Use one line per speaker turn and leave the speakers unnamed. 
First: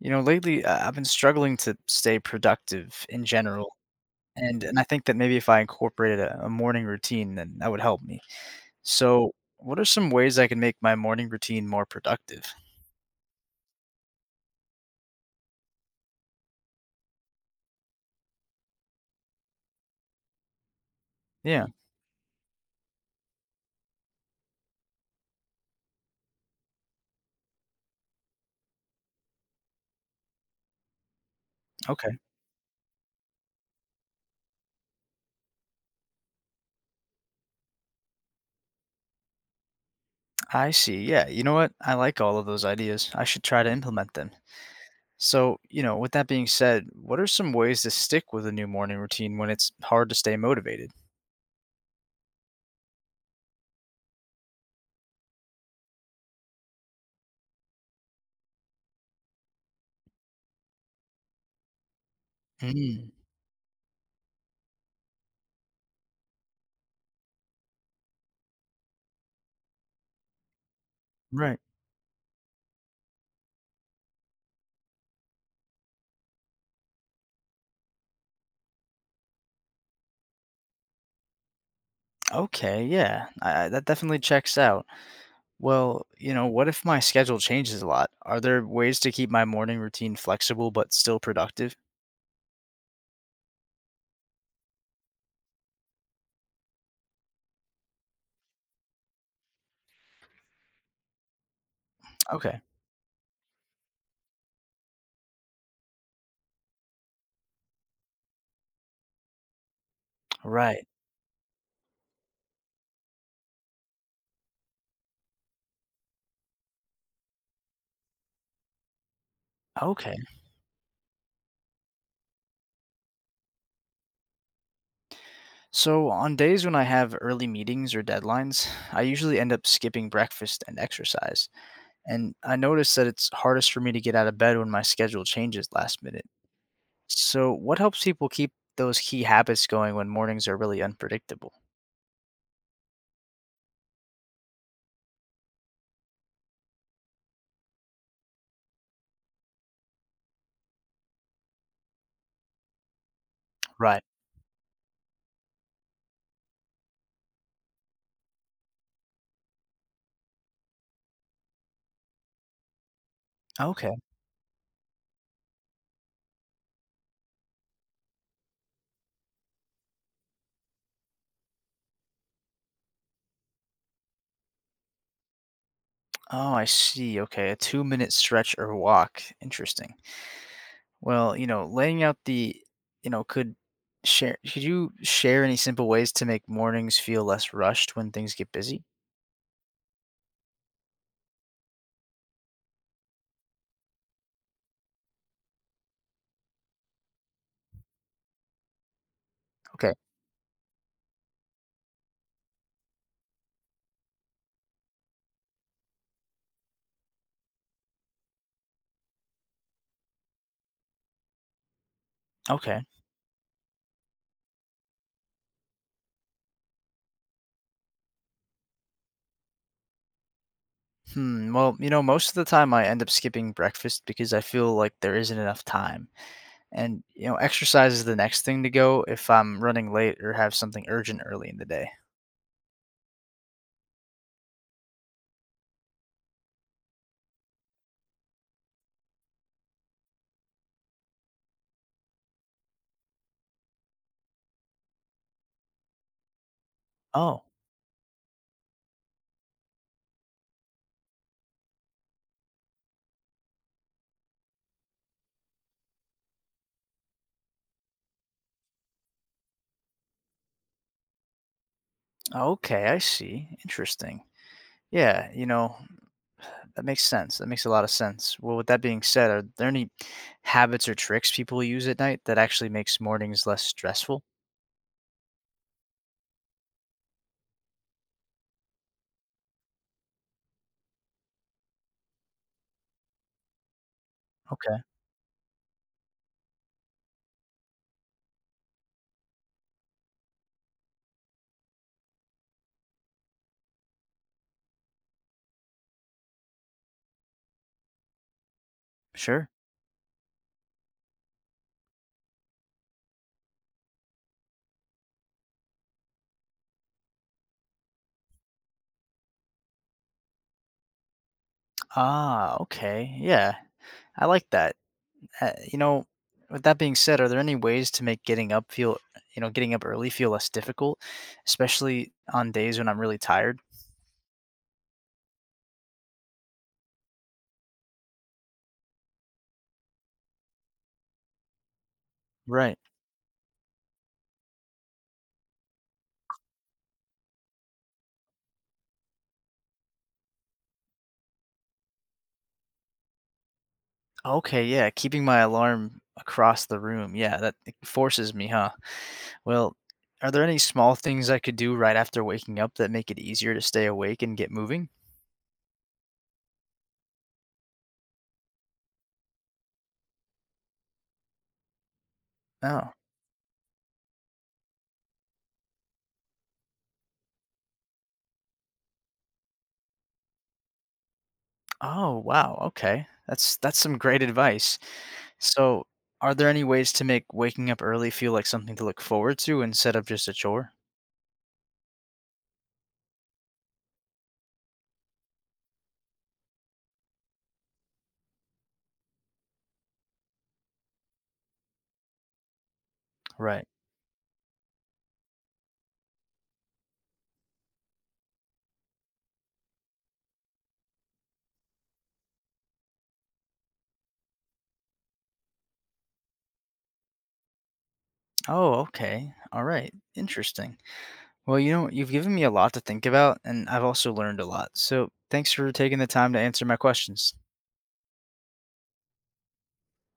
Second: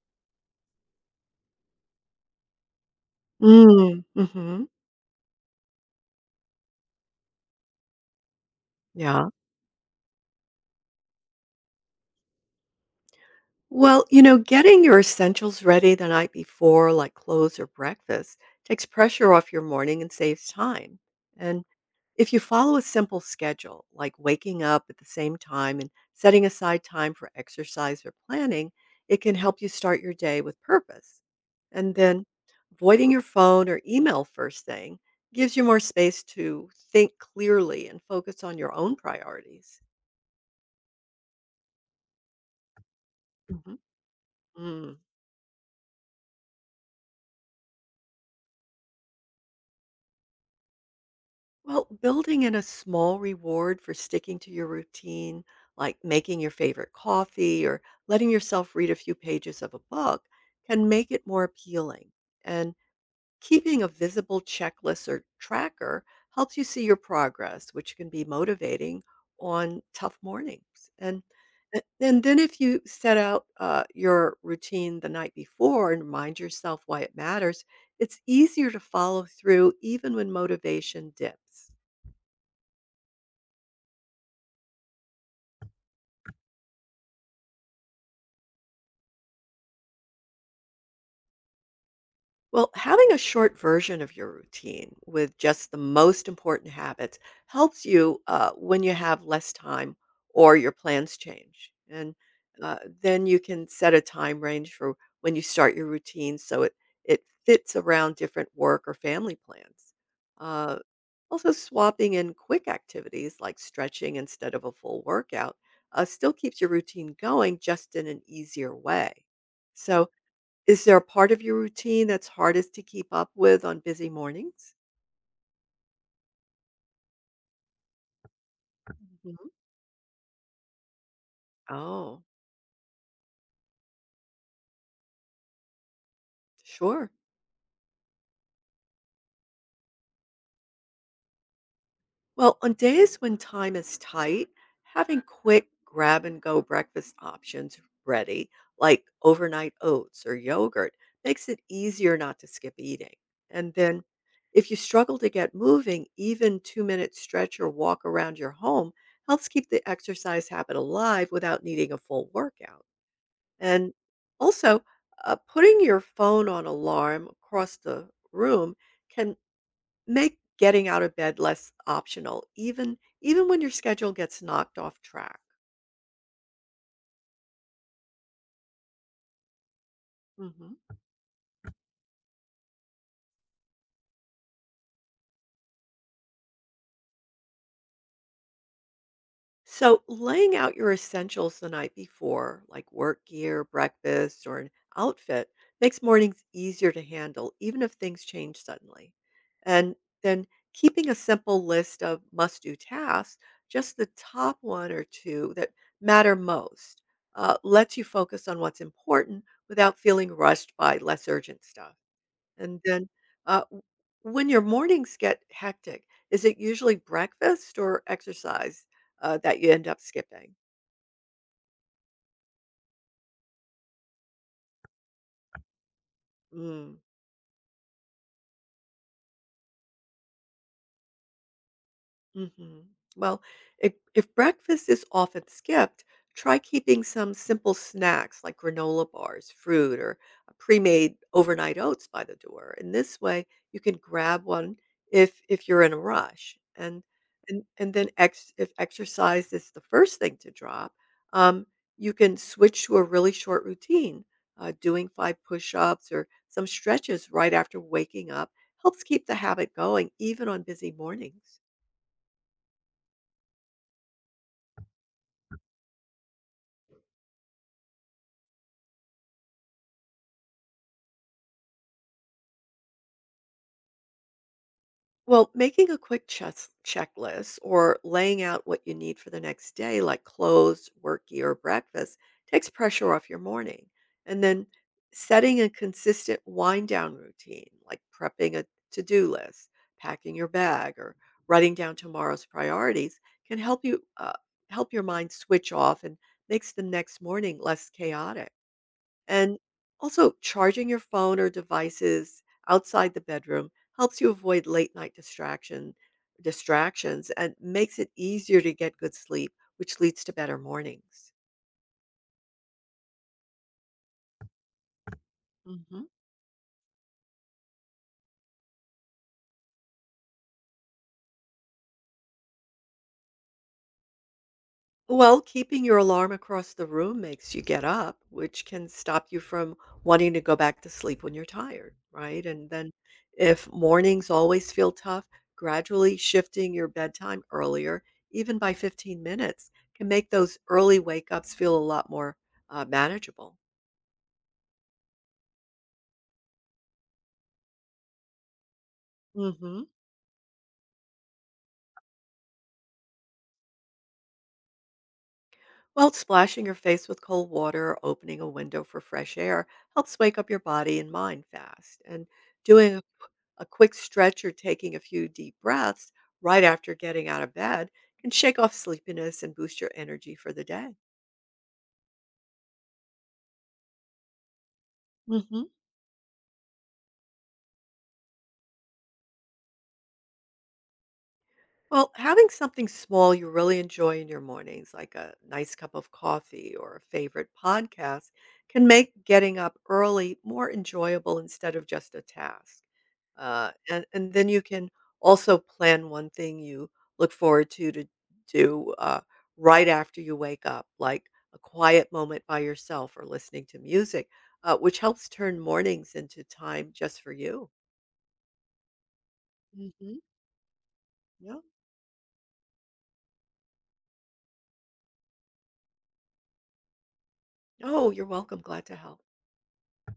You know, lately I've been struggling to stay productive in general,
Mm,
and
mhm,
and I think that maybe if I incorporated a morning routine, then that would help me.
yeah.
So, what are some ways I can make my morning routine more productive?
Well, getting your essentials ready the night before, like clothes or breakfast, takes pressure off your morning and saves time. And
Yeah.
if you follow a simple schedule, like waking up at the same time and setting aside time for exercise or planning, it can help you start your day with purpose. And
Okay.
then avoiding your phone or email first thing gives you more space to think clearly and focus on your own priorities.
I see. Yeah. You know what? I like all of those ideas. I should try to
Mhm.
implement them.
Mm.
So, you know, with that being said, what are some ways to stick with a new morning routine when it's hard to stay motivated?
Well, building in a small reward for sticking to your routine, like making your favorite coffee or letting yourself read a few pages of a book, can make it more appealing. And
Mm,
keeping a visible checklist or tracker helps you see your progress, which can be motivating on tough mornings. And
right.
and then if you set out your routine the night before and remind yourself why it matters, it's easier to follow through even when motivation dips.
Okay. Yeah. That definitely checks out. Well, you know, what if my schedule changes a lot? Are there ways to keep my morning routine flexible but still productive?
Well, having a short version of your routine with just the most important habits helps you when you have less time or your plans change. And
Okay.
uh, then you can set a time range for when you start your routine so it fits around different work or family plans. Uh,
Right.
also, swapping in quick activities like stretching instead of a full workout still keeps your routine going just in an easier way. So,
Okay.
is there a part of your routine that's hardest to keep up with on busy mornings?
So, on days when I have early meetings or deadlines, I usually
Mhm.
end up skipping breakfast and exercise.
Oh,
And I noticed that it's hardest for me to get out of bed when my schedule changes last minute.
sure.
So, what helps people keep those key habits going when mornings are really unpredictable?
Well, on days when time is tight, having quick grab and go breakfast options ready, like overnight oats or yogurt, makes it easier not to skip eating. And
Right.
then if you struggle to get moving, even 2-minute stretch or walk around your home helps keep the exercise habit alive without needing a full workout.
Okay.
And also, putting your phone on alarm across the room can make getting out of bed less optional, even when your schedule gets knocked off track.
Oh, I see. Okay. A 2 minute stretch or walk. Interesting.
Mhm.
Well, you know, laying out the, could share, could you share any simple ways to make mornings feel less rushed when things get busy?
So, laying out your essentials the night before, like work gear, breakfast, or an outfit, makes mornings easier to handle, even if things change suddenly.
Okay.
And then keeping a simple list of must do tasks, just the top one or two that matter most, lets you focus on what's important without feeling rushed by less urgent stuff. And
Okay.
then, w when your mornings get hectic, is it usually breakfast or exercise, that you end up skipping?
Hmm. Well, you know, most of the time I end up skipping breakfast because I feel like there isn't enough time.
Mm.
And, you know, exercise is the next thing to go if I'm running late or have something urgent early in the day.
Mhm. Well, if breakfast is often skipped, try keeping some simple snacks like granola bars, fruit, or a pre-made overnight oats by the door. And this way, you can grab one if you're in a rush. And
Oh,
and and then ex- if exercise is the first thing to drop, um, you can switch to a really short routine. Doing five push-ups or some stretches right after waking up helps keep the habit going, even on busy mornings.
okay, I see. Interesting. Yeah, you know, that makes sense. That makes a lot of sense. Well, with that being said, are there any habits or tricks people use at night that actually makes mornings less stressful?
Well, making a quick chess checklist or laying out what you need for the next day, like clothes, work gear, breakfast, takes pressure off your morning. And then
Okay,
setting a consistent wind down routine, like prepping a to do list, packing your bag, or writing down tomorrow's priorities, can help your mind switch off and makes the next morning less chaotic.
sure.
And also, charging your phone or devices outside the bedroom helps you avoid late night distractions and makes it easier to get good sleep, which leads to better mornings.
Ah, okay. Yeah, I like that. Uh, you know,
Mhm.
with that being said, are there any ways to make getting up feel, you know, getting up early feel less difficult, especially on days when I'm really tired?
Well, keeping your alarm across the room makes you get up, which can stop you from wanting to go back to sleep when you're tired, right? And
Right.
then if mornings always feel tough, gradually shifting your bedtime earlier, even by 15 minutes, can make those early wake ups feel a lot more manageable.
Okay, yeah, keeping my alarm across the room. Yeah, that it forces me, huh? Well,
Hmm.
are there any small things I could do right after waking up that make it easier to stay awake and get moving?
Well, splashing your face with cold water or opening a window for fresh air helps wake up your body and mind fast. And
Oh.
doing a quick stretch or taking a few deep breaths right after getting out of bed can shake off sleepiness and boost your energy for the day.
Oh, wow. Okay. That's some great advice. So, are there any ways to make waking up early feel like something to look forward to instead of just a chore?
Well, having something small you really enjoy in your mornings, like a nice cup of coffee or a favorite podcast, can make getting up early more enjoyable instead of just a task.
Right.
And then you can also plan one thing you look forward to do right after you wake up, like a quiet moment by yourself or listening to music, which helps turn mornings into time just for you.
Oh, okay. All right.
Hmm.
Interesting.
Yeah.
Well, you know, you've given me a lot to think about, and I've also learned a lot. So, thanks for taking the time to answer my questions.
Oh, you're welcome. Glad to help.